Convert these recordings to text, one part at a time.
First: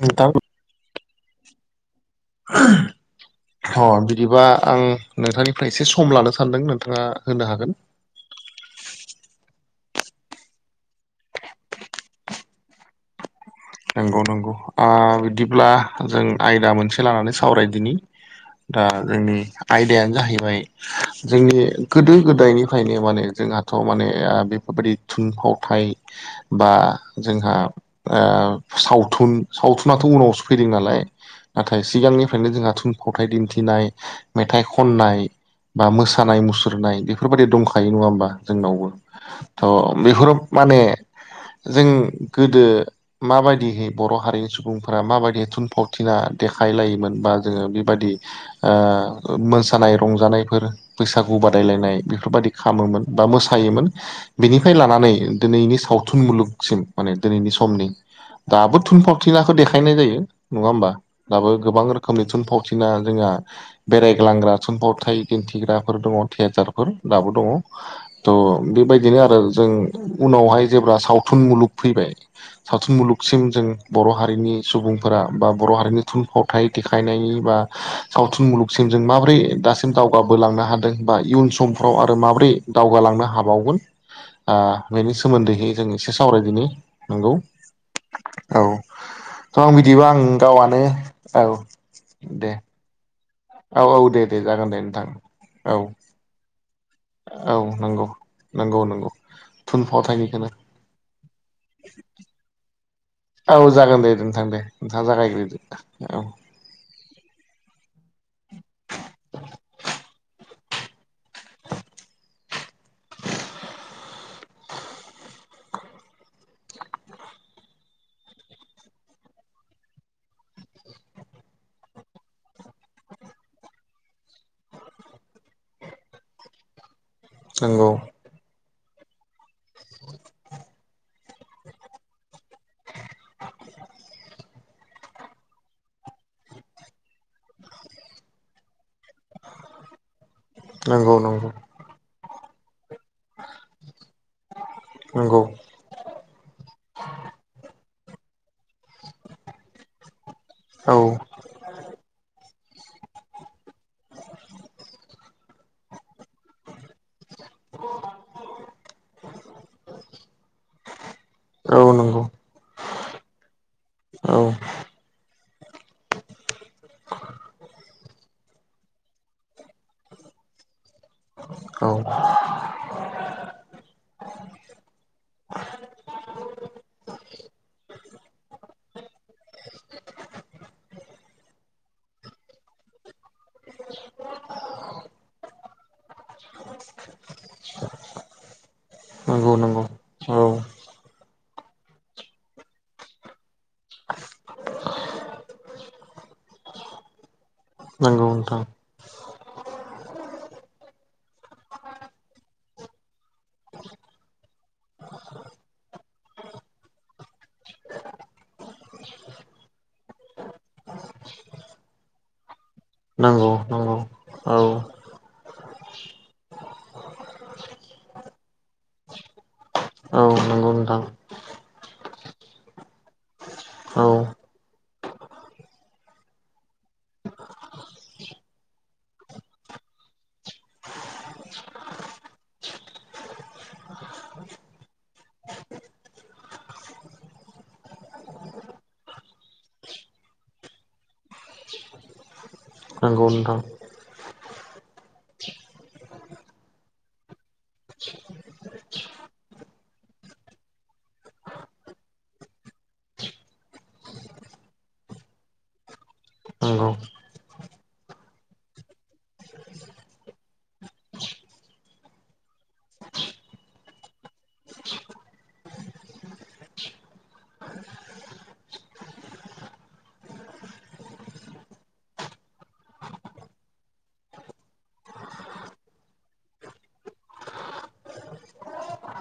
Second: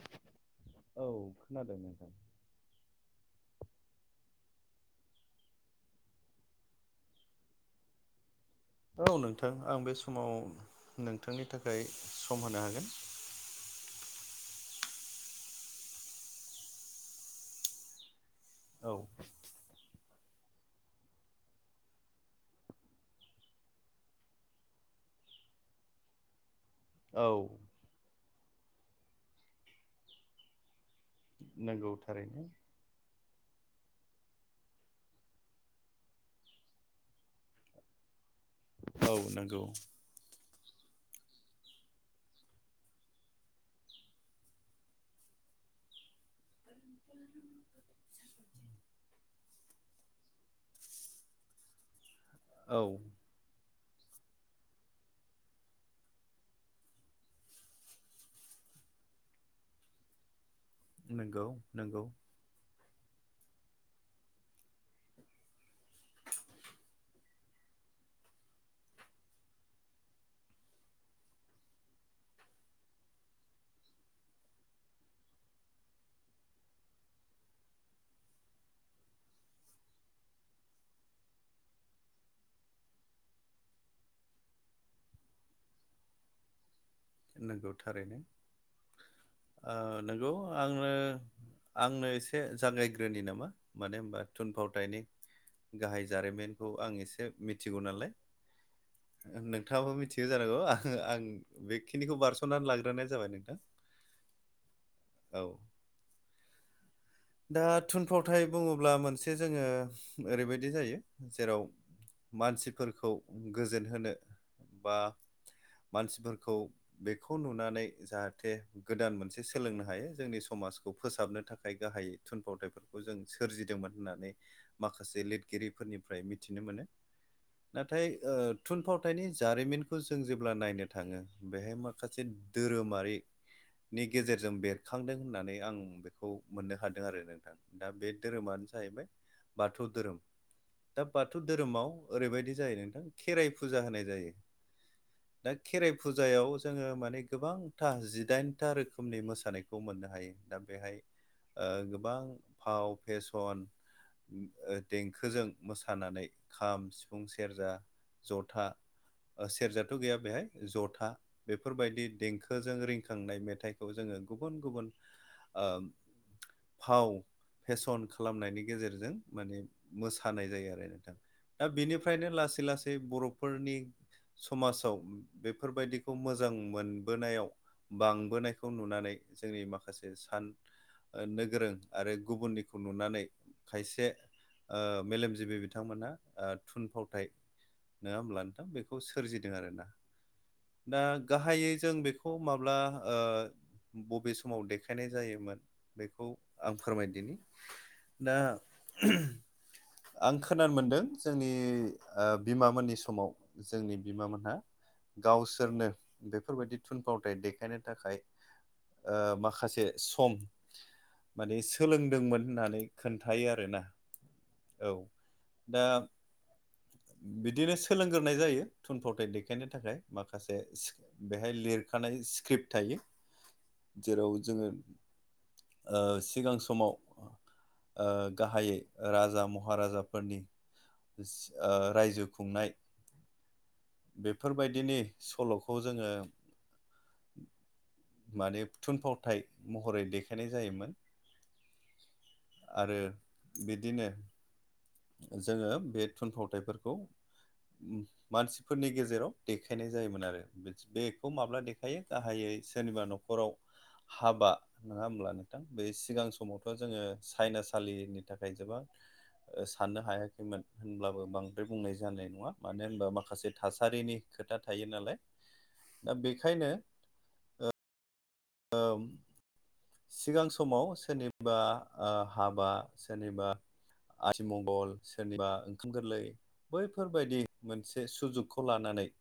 नोंथां औ खोनादों नोंथां [inaudible] अ बिदिबा आं नोंथांनिफ्राय एसे सम लानो सानदों नोंथाङा होनो हागोन औ नोंथां आं बे समाव नोंथांनि थाखाय सम होनो हागोन नंगौ नंगौ बिदिब्ला जों आयदा मोनसे लानानै सावरायदिनि दा औ जोंनि आयदायानो जाहैबाय जोंनि गोदो गोदायनिफ्रायनो माने जोंहाथ' माने बेफोरबायदि थुनफावथाय बा औ जोंहा सावथुन सावथुनाथ' उनावसो फैदों नालाय नाथाय नंगौ थारैनो। सिगांनिफ्रायनो जोंहा थुनफावथाय दिन्थिनाय मेथाइ खननाय बा मोसानाय मुसुरनाय बेफोरबायाददि दंखायो नङा होमबा? जोंनावबो औ नंगौ थ' बेफोरो माने जों गोदो माबायदिहै बर' हारिनि सुबुंफोरा माबायदि थुनफावथिना देखायलायोमोन बा जोङो बायदि मोसानाय रंजानायफोर बैसागु बादायलायनाय बेफोर बायदि औ खामोमोन बा मोसायोमोन बेनिफ्राय लानानै दिनैनि सावथुन मुलुगसिम माने दिनैनि समनि दाबो थुनफावथिनाखौ देखायनाय जायो नङा होमबा नंगौ दाबो गोबां नंगौ रोखोमनि थुनफावथि बिना जोंहा बेरायग्लांग्रा समफावथाय दिन्थिग्राफोर दङ थियेटारफोर दाबो दङ थ' बेबायदिनो आरो जों उनावहाय जेब्ला सावथुन मुलुग फैबाय। सावथुन मुलुगसिम जों बर' हारिनि सुबुंफोरा बा बर' हारिनि थुनफावथाय देखायनायनि बा सावथुन मुलुगसिम जों माबोरै दासिम दावगाबोलांनो हादों बा इयुन समफ्राव आरो माबोरै। दावगालांनो हाबावगोन बेनि सोमोन्दैहै जों एसे सावरायदिनि नंगौ नोंगौ थारैनो औ थ' आं बिदिबा आं नंगौ गावआनो आंनो औ आंनो एसे दे जागायग्रोनि नामा? औ मानो औ होनबा दे दे जागोन दे थुनफावथायनि नोंथां औ गाहाय जारिमिनखौ आं एसे एसे औ मिथिगौ नंगौ नालाय नंगौ नंगौ नोंथाङाबो मिथिगौ थुनफावथायनिखौनो जानांगौ आ आं बेखिनिखौ बारस'नानै लाग्रोनाय जाबाय नों औ जागोन दे नोंथां दे नोंथाङा औ जागायग्रोदो औ दा थुनफावथाय बुङोब्ला मोनसे जोङो ओरैबायदि जायो जेराव मानसिफोरखौ गोजोन होनो बा मानसिफोरखौ बेखौ नुनानै जाहाथे गोदान मोनसे सोलोंनो हायो जोंनि समाजखौ फोसाबनो थाखाय गाहायै। थुनफावथायफोरखौ जों सोरजिदोंमोन होननानै माखासे लिरगिरिफोरनिफ्राय मिथिनो मोनो। नंगौ नाथाय थुनफावथायनि जारिमिनखौ जों जेब्ला नायनो थाङो। बेहाय माखासे धोरोमारि नि गेजेरजों बेरखांदों होननानै आं बेखौ मोननो हादों आरो नोंथां। दा बे धोरोमानो जाहैबाय बाथौ धोरोम दा नंगौ बाथौ नंगौ धोरोमाव ओरैबायदि जायो नोंथां खेराइ फुजा होनाय जायो नंगौ दा। खेराइ फुजायाव जोङो माने गोबांथा जिदाइनथा रोखोमनि मोसानायखौ मोननो हायो। दा औ बेहाय गोबां फाव फेसन देंखोजों मोसानानै खाम सिफुं सिफुं सेरजा जथा सेरजाथ' गैया बेहाय जथा औ बेफोरबायदि नंगौ देंखोजों रिंखांनाय मेथाइखौ जोङो औ गुबुन गुबुन फाव फेसन खालामनायनि गेजेरजों माने मोसानाय जायो आरो नोंथां दा औ बेनिफ्रायनो लासै लासै जे बर'फोरनि समाजाव बे बेफोरबायदिखौ मोजां मोनबोनायाव बांबोनायखौ खौ नुनानै जोंनि माखासे सान नो गोरों आरो गुबुननिखौ नुनानै खायसे मेलेमजिबि बिथांमोना थुनफावथाय नङा होमब्ला नोंथां बेखौ नंगौ सोरजिदों आरो नंगौ ना औ दा गाहायै जों बेखौ माब्ला बबे समाव देखायनाय जायोमोन बेखौ आं फोरमायदिनि नंगौ दा नोंथां आं खोनानो मोनदों जोंनि बिमामोननि समाव जोंनि बिमामोनहा गावसोरनो बेफोरबायदि थुनफावथाय देखायनो थाखाय माखासे सम माने सोलोंदोंमोन होननानै खोन्थायो नंगौ आरोना नंगौ औ दा बिदिनो सोलोंग्रोनाय जायो थुनफावथाय देखायनो थाखाय औ माखासे नंगौ नोंथां बेहाय लिरखानाय स्क्रिप्ट थायो औ जेराव जोङो सिगां समाव गाहायै राजा महाराजाफोरनि रायजो खुंनाय बेफोरबायदिनि सल'खौ जोङो माने थुनफावथाय महरै देखायनाय जायोमोन। आरो औ नोंथां बिदिनो जोङो बे थुनफावथायफोरखौ मानसिफोरनि गेजेराव देखायनाय जायोमोन आरो बेखौ माब्ला देखायो गाहायै सोरनिबा न'खर न'खराव हाबा नङा होमब्ला नोंथां बे सिगां समावथ' नंगौ जोङो साइनासालिनि थाखाय जोबोद साननो हायाखैमोन होनब्लाबो बांद्राय बुंनाय जानाय नङा मानो होनबा माखासे थासारिनि खोथा थायो नालाय दा बेखायनो ओ सिगां समाव सोरनिबा हाबा सोरनिबा आथि मंगल सोरनिबा ओंखाम गोरलै बैफोरबायदि मोनसे सुजुगखौ लानानै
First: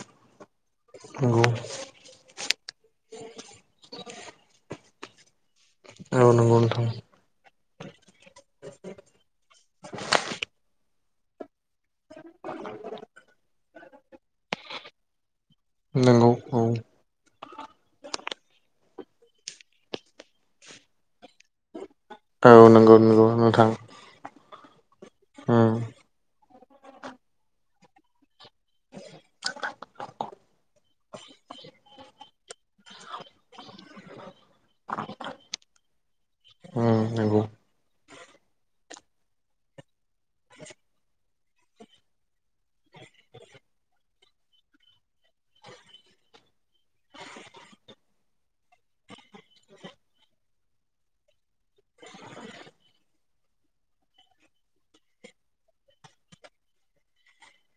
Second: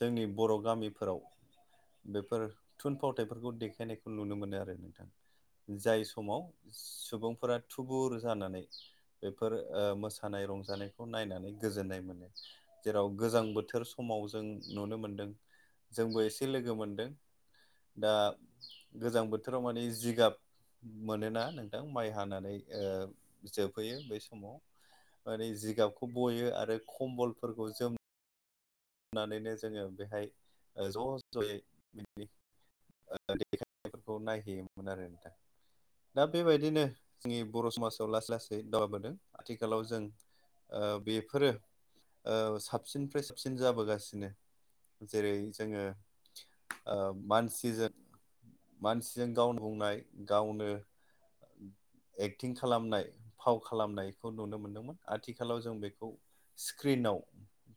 जोंनि बर' गामिफोराव नंगौ औ बेफोर थुनफावथायफोरखौ देखायनायखौ नुनो मोनो आरो नोंथां जाय समाव नंगौ नोंथां सुबुंफोरा थुबुर जानानै बेफोर मोसानाय रंजानायखौ नायनानै गोजोननाय मोनो जेराव गोजां बोथोर समाव जों नुनो मोनदों जोंबो नंगौ एसे औ लोगो मोनदों दा गोजां बोथोर बोथोराव माने जिगाब मोनोना नोंथां माइ हानानै औ नंगौ नंगौ नोंथां जोबहैयो बे समाव माने उम जिगाबखौ बयो आरो खम्बलफोरखौ जोम होननानैनो जोङो बेहाय ज' ज'यै बि देखायनायफोरखौ नायहैयोमोन आरो नोंथां दा बेबायदिनो उम जोंनि नंगौ बर' समाजाव लासै लासै दावगाबोदों आथिखालाव जों बेफोरो साबसिननिफ्राय साबसिन जाबोगासिनो जेरै जोङो मानसिजों मानसिजों गावनो बुंनाय गावनो एक्टिं खालामनाय फाव खालामनायखौ नुनो मोन्दोंमोन आथिखालाव जों बेखौ स्क्रिनाव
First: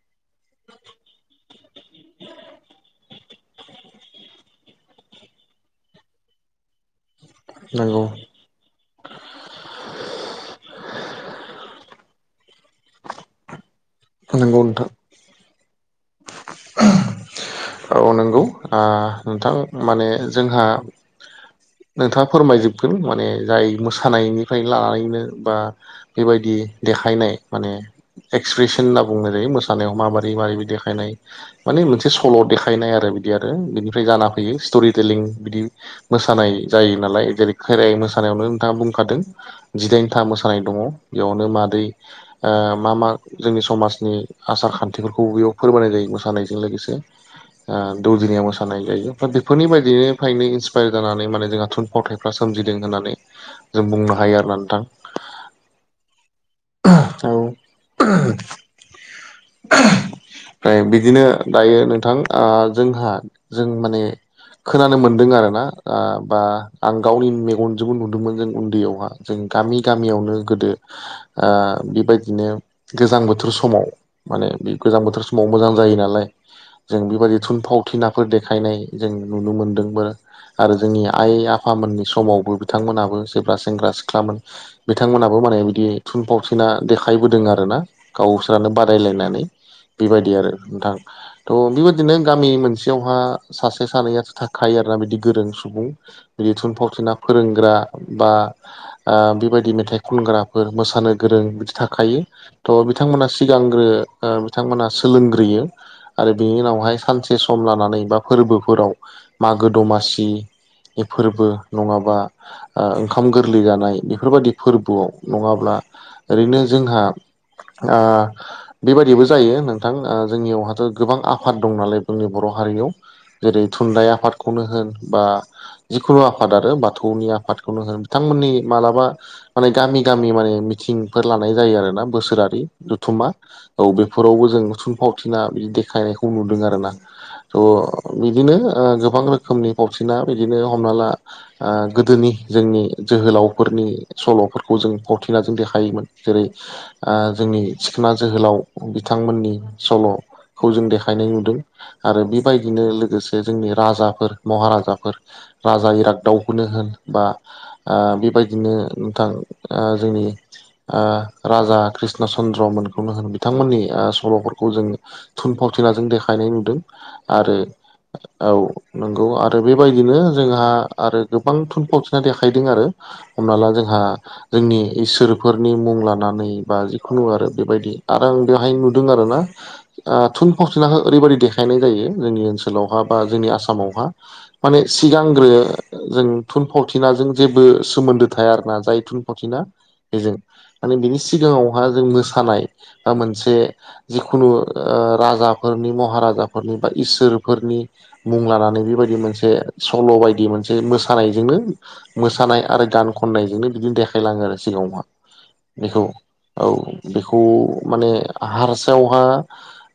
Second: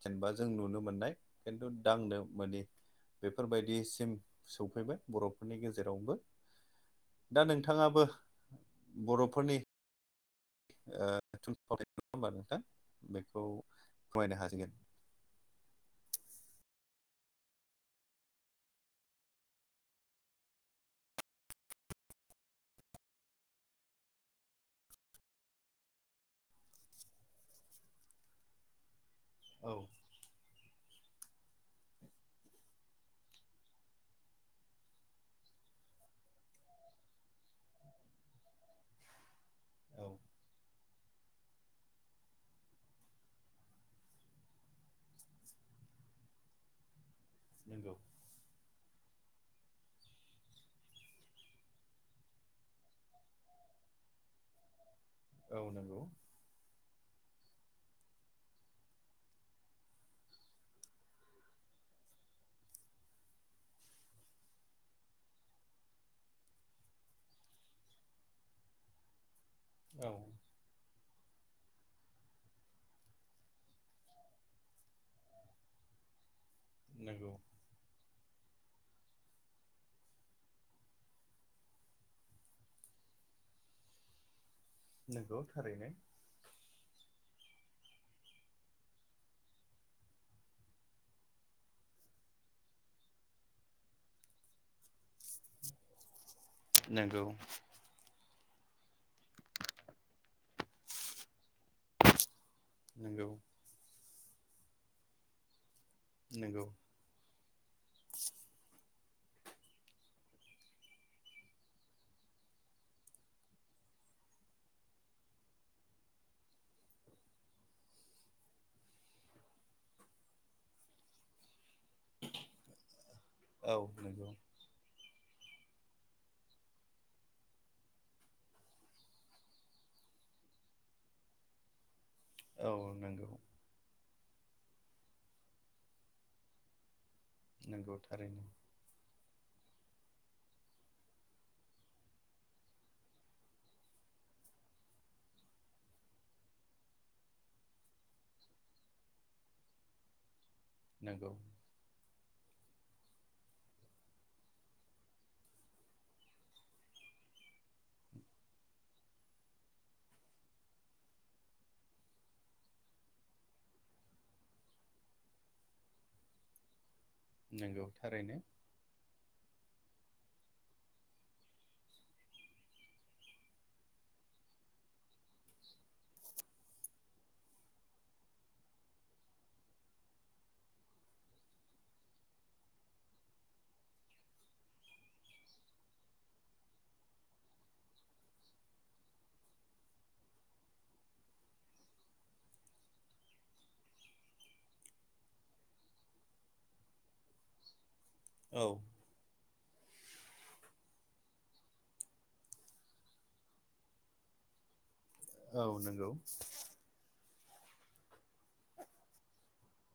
जेनेबा जों नुनो मोननाय खिन्थु दांनो बेफोरबायदिसिम सौफैबाय बर'फोरनि गेजेरावबो दा नंगौ नोंथाङाबो बर'फोरनि [unintelligible] नोंथां बेखौ फोरमायनो नंगौ हासिगोन नोंथां औ नंगौ ओ नोंथां माने जोंहा नोंथाङा फोरमायजोबगोन माने जाय मोसानायनिफ्राय लानानैनो बा बेबायदि देखायनाय माने एक्सप्रेसन होनना बुंनाय जायो औ मोसानायाव माबादै मै मारै बिदि देखायनाय माने मोनसे सल' देखायनाय आरो बिदि आरो बि ओमफ्राय जाना फैयो स्ट'रि टेलिं बिदि मोसानाय जायो नालाय जेरै खेराइ मोसानायावनो नोंथाङा बुंखादों औ जिदाइनथा मोसानाय दङ बेयावनो मादै मा मा जोंनि समाजनि आसार खान्थिफोरखौ बेयाव फोरमाय जायो मोसानायजों लोगोसे नंगौ दौजनिया मोस मोसानाय जायो बेफोरनि बायदियनो फायनो इन्सपायार जानानै माने जोंहा थुनफावथायफ्रा सोमजिदों होननानै जों बुंनो हायो आरोना नोंथां औ नंगौ औ [unintelligible] ओमफ्राय बिदिनो दायो नोंथां जोंहा जों माने खोनानो मोनदों आरोना ओ बा आं गावनि मेगनजोंबो नुदोंमोन जों उन्दैयावहा जों गामि औ गामियावनो गोदो ओ बेबायदिनो गोजां बोथोर समाव माने बे गोजां बोथोर सम समाव मोजां जायो नालाय जों नंगौ बेबायदि थुनफाव थिनाफोर देखायनाय जों नुनो मोन्दोंबो आरो जोंनि आइ आफामोननि समावबो बिथांमोनाबो जेब्ला सेंग्रा सिख्लाोन नंगौ बिथांमोनहाबो माने थारैनो बिदि थुनफावसिना देखायबोदों आरोना गावसोरानो बादायलायनानै बेबायदि आरो नोंथां थ' बेबायदिनो गामि मोनसेयावहा सासे सानैयाथ' थाख खायो आरोना बिदि गोरों सुबुं बिदि थुनफावथिना नंगौ फोरोंग्रा बा ओ बेबायदि मेथाइ खनग्राफोर मोसानो गोरों बिदि थाखायो थ' नंगौ बिथांमोना सिगांग्रो बिथांमोना सोलोंग्रोयो आरो बिनि नंगौ उनावहाय सानसे से सम लानानै बा फोरबोफोराव मागो दमासि बे फोरबो नङाबा ओ ओंखाम गोरलै जानाय इफोरबायदि फोरबोआव नङाब्ला ओरैनो जोंहा ओ बेबायदिबो जायो नोंथां जोंनियावहाथ' गोबां आफाद दं नालाय जोंनि बर' हारियाव जेरै औ थुनलाइ नंगौ आफादखौनो होन बा जिखुनु आफाद आरो बाथौनि आफादखौनो होन बिथांमोननि मालाबा माने गामि गामि माने मिथिंफोर लानाय जायो आरो ना बोसोरा औ जथुमा नंगौ औ बेफोरावबो जों थुनफावथिना बिदि देखायनायखौ नुदों आरो ना थ' नंगौ थारैनो बिदिनो गोबां रोखोमनि फावथिना बिदिनो हमना ला ओ गोदोनि जोंनि जोहोलावफोरनि सल'फोरखौ जों फावथिनाजों देखायोमोन जेरै ओ जोंनि सिखोन जोहोलाव बिथांमोननि सल'खौ जों देखायनाय नंगौ नुदों आरो बेबायदिनो लोगोसे जोंनि राजाफोर महाराजाफोर राजा इरागदावखौनो होन बा बेबायदिनो नोंथां ओ जोंनि ओ राजा कृष्ण चन्द्र मोनखौनो होन बिथांमोननि ओ सल'फोरखौ जों थुनफावथिनाजों देखायनाय नुदों आरो नंगौ थारैनो औ नंगौ आरो बेबायदिनो जोंहा आरो गोबां थुनफावथिना देखायदों आरो हमना ला जोंहा जोंनि इसोरफोरनि मुं लानानै बा जिखुनु आरो बेबायदि आरो आं बेहाय नुदों आरो ना ओ थुनफावथिनाखौ ओरैबायदि देखायनाय जायो जोंनि ओनसोलावहा बा जोंनि आसामावहा माने सिगांग्रो जों थुनफावथिनाजों जेबो सोमोन्दो थाया आरो ना जाय थुनफावथिना। बेजों माने बिनि सिगाङावहा जों मोसानाय बा मोनसे जिखुनु ओ राजाफोरनि महाराजाफोरनि बा इसोरफोरनि मुं औ लानानै बेबायदि मोनसे सल' बायदि मोनसे मोसानायजोंनो। मोसानाय आरो गान खननायजोंनो बिदिनो देखायलाङो आरो सिगाङावहा औ बेखौ नंगौ। औ बेखौ माने हारसायावहा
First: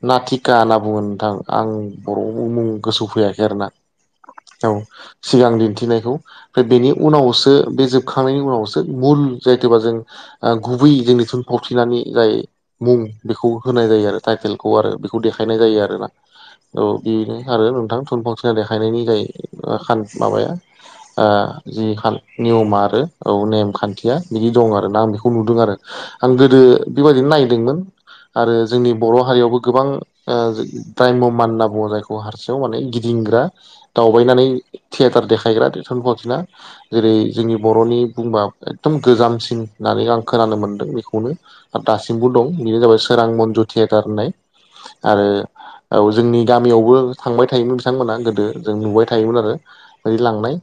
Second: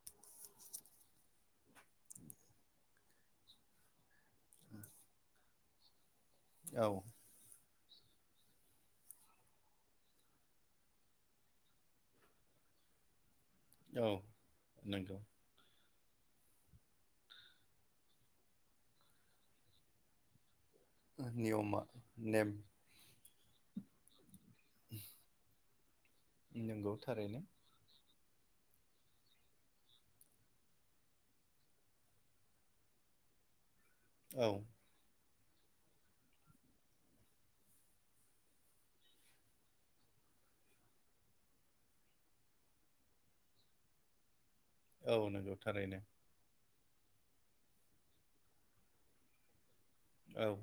नातिका होनना बुङो नोंथां आं बर' मुं गोसो फैयाखै आरोना। औ सिगां दिन्थिनायखौ ओमफ्राय औ बेनि उनावसो बे जोब खांनायनि उनावसो मुल जायोथबा जों गुबै जोंनि थुनफावथिनानि जाय मुं बेखौ होनाय औ जायो आरो टाइटेलखौ आरो नंगौ बेखौ देखायनाय जायो आरोना। औ बेनो आरो नोंथां थुनफावथिना देखायनायनि जाय खान माबाया। ओ नियमा जि नेम नियम आरो औ नेम खान्थिया बिदि दं आरोना आं बेखौ नुदों आरो आं गोदो नंगौ बेबायदिनो थारैनो नायदों आरो जोंनि बर' हारियावबो गोबां ओ [inaudible] मानना बुङो जायखौ हारसें माने गिदिंग्रा दावबायनानै औ थियेटार देखायग्रा थुनफावथिना जेरै जोंनि बर'नि बुंबा एकदम गोजामसिन होननानै आं खोनानो मोन्दों बेखौनो। दासिमबो दं बेनो जाबाय सोरां मन्जु थियेटार होननाय औ आरो नंगौ थारैनो औ जोंनि। गामियावबो थांबाय थायोमोन बिथांमोना गोदो जों नुबाय थायोमोन आरो बिदि औ लांनाय।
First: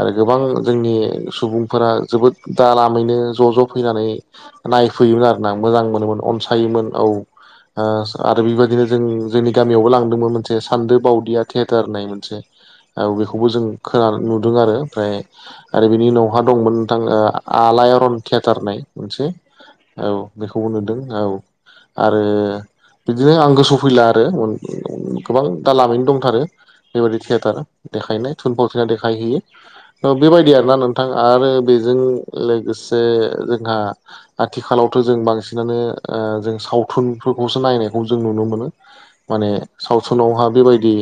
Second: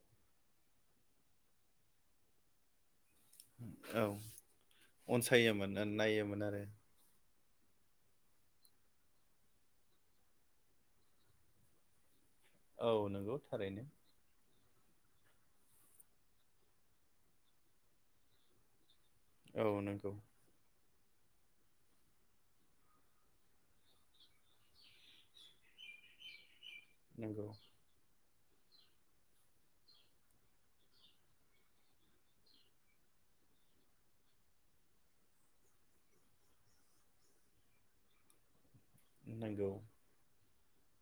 आरो गोबां जोंनि सुबुंफोरा जोबोद दा लामैनो ज' ज' फैनानै औ नायफैयोमोन आरोना अनसायोमोन ओ मोजां मोनोमोन नायोमोन आरो अनसायोमोन औ। ओ आरो बेबायदिनो जों जोंनि गामियावबो लांदोंमोन मोनसे सान्दो बावदिया थियेटार होननाय मोनसे। औ नंगौ बेखौबो जों थारैनो खोना नुदों आरो ओमफ्राय आरो बिनि उनावहा दंमोन नोंथां ओ आलायारन थियेटर होननाय मोनसे। औ नंगौ। बेखौबो नुदों औ आरो। बिदिनो आं गोसोआव फैला आरो गोबां दा लामैनो दंथारो बेबायि नंगौ थियेटार। देखायनाय थुनफावथिना देखायहैयो। बेबायदि आरोना नोंथां आरो बेजों लोगोसे जोंहा आथिखालावथ' जों बांसिनानो जों सावथुनफोरखौसो नायनायखौ जों नुनो मोनो। माने नंगौ सावथुनावहा बेबायदि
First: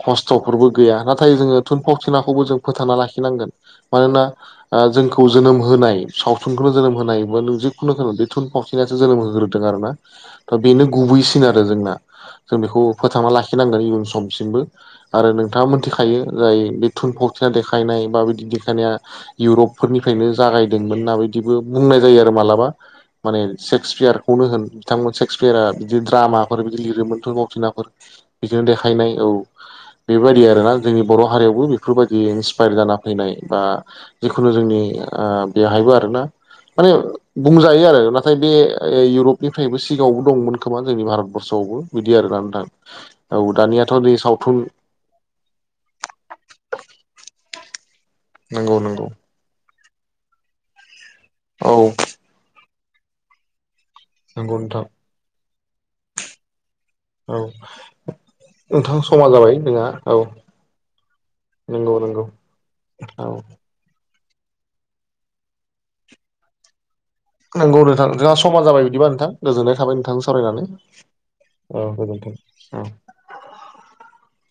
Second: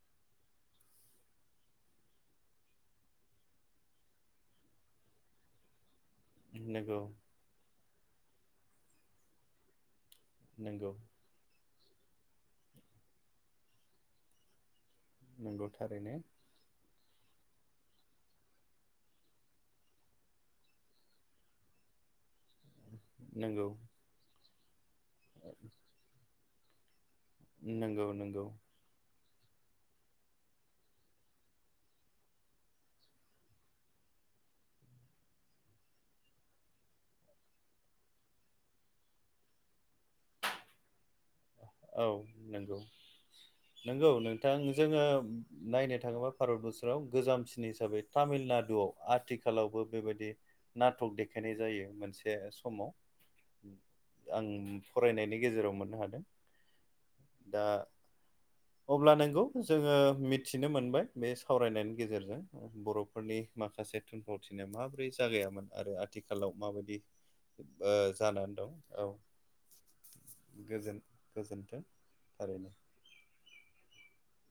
खस्थ'फोरबो गैया नाथाय जोङो थुनफावथिनाखौबो जों फोथांना लाखिनांगोन मानोना जोंखौ जोनोम होनाय सावथुनखौनो जोनोम नंगौ होनायोबा नों जिखुनु बे थुनफावथिनासो जोनोम होग्रोदों आरोना। दा बेनो नंगौ गुबैसिन आरो जोंना जों बेखौ फोथांना लाखिनांगोन इयुन समसिमबो। आरो नोंथाङा नंगौ थारैनो मिथिखायो जाय बे थुनफक्थिना देखायनाय बा बिदि देखायनाया। इउरपफोरनिफ्रायनो जागायदोंमोन होनना बायदिबो बुंनाय जायो आरो माला बा‌ माने नंगौ सेक्सयार खौनो होन बिथांमोन सेक्सपियारा बि द्रामाफोर बिदि लिरोमोन। थुनफावथिनाफोर नंगौ नंगौ बिदिनो देखायनाय औ बेबायदि आरोना जोंनि बर' हारियावबो बेफोरबायदि इन्सपायार जाना फैनाय बा जिखुनु जोंनि बेहायबो आरोना माने बुंजायो आरो नाथाय बे इउरपनिफ्रायबो सिगाङावबो दंमोन खोमा जोंनि भारत खरसआवबो औ बिदि आरोना आ दां नंगौ औ दानियाथ' नंगौ नै नोंथां सावथुन जोङो नायनो थाङोबा भारत बोसोराव गोजामसिन हिसाबै नंगौ तामिलनाडुआव नंगौ आथिखाल आथिखालावबो बेबायदि नटक देखायनाय औ जायो मोनसे समाव आं नंगौ नोंथां फरायनायनि गेजेराव मोननो हादों। औ दा नोंथां अब्ला समा नंगौ जाबाय जोंहा जोङो औ मिथिनो मोनबाय बे सावरायनायनि नंगौ नंगौ गेजेरजों औ बर'फोरनि माखा से थुनफावथिनाय माबोरै जागायामोन आरो आथिखालाव माबायदि नोंगौ ओ नोंथां नोंथाङा जानानै समान दं जाबाय औ बिदिबा नोंथां गोजोननाय थाबाय नोंथांजों सावरायनानै गोजोन गोजोन्थों औ गोजोनथों थारैनो उम।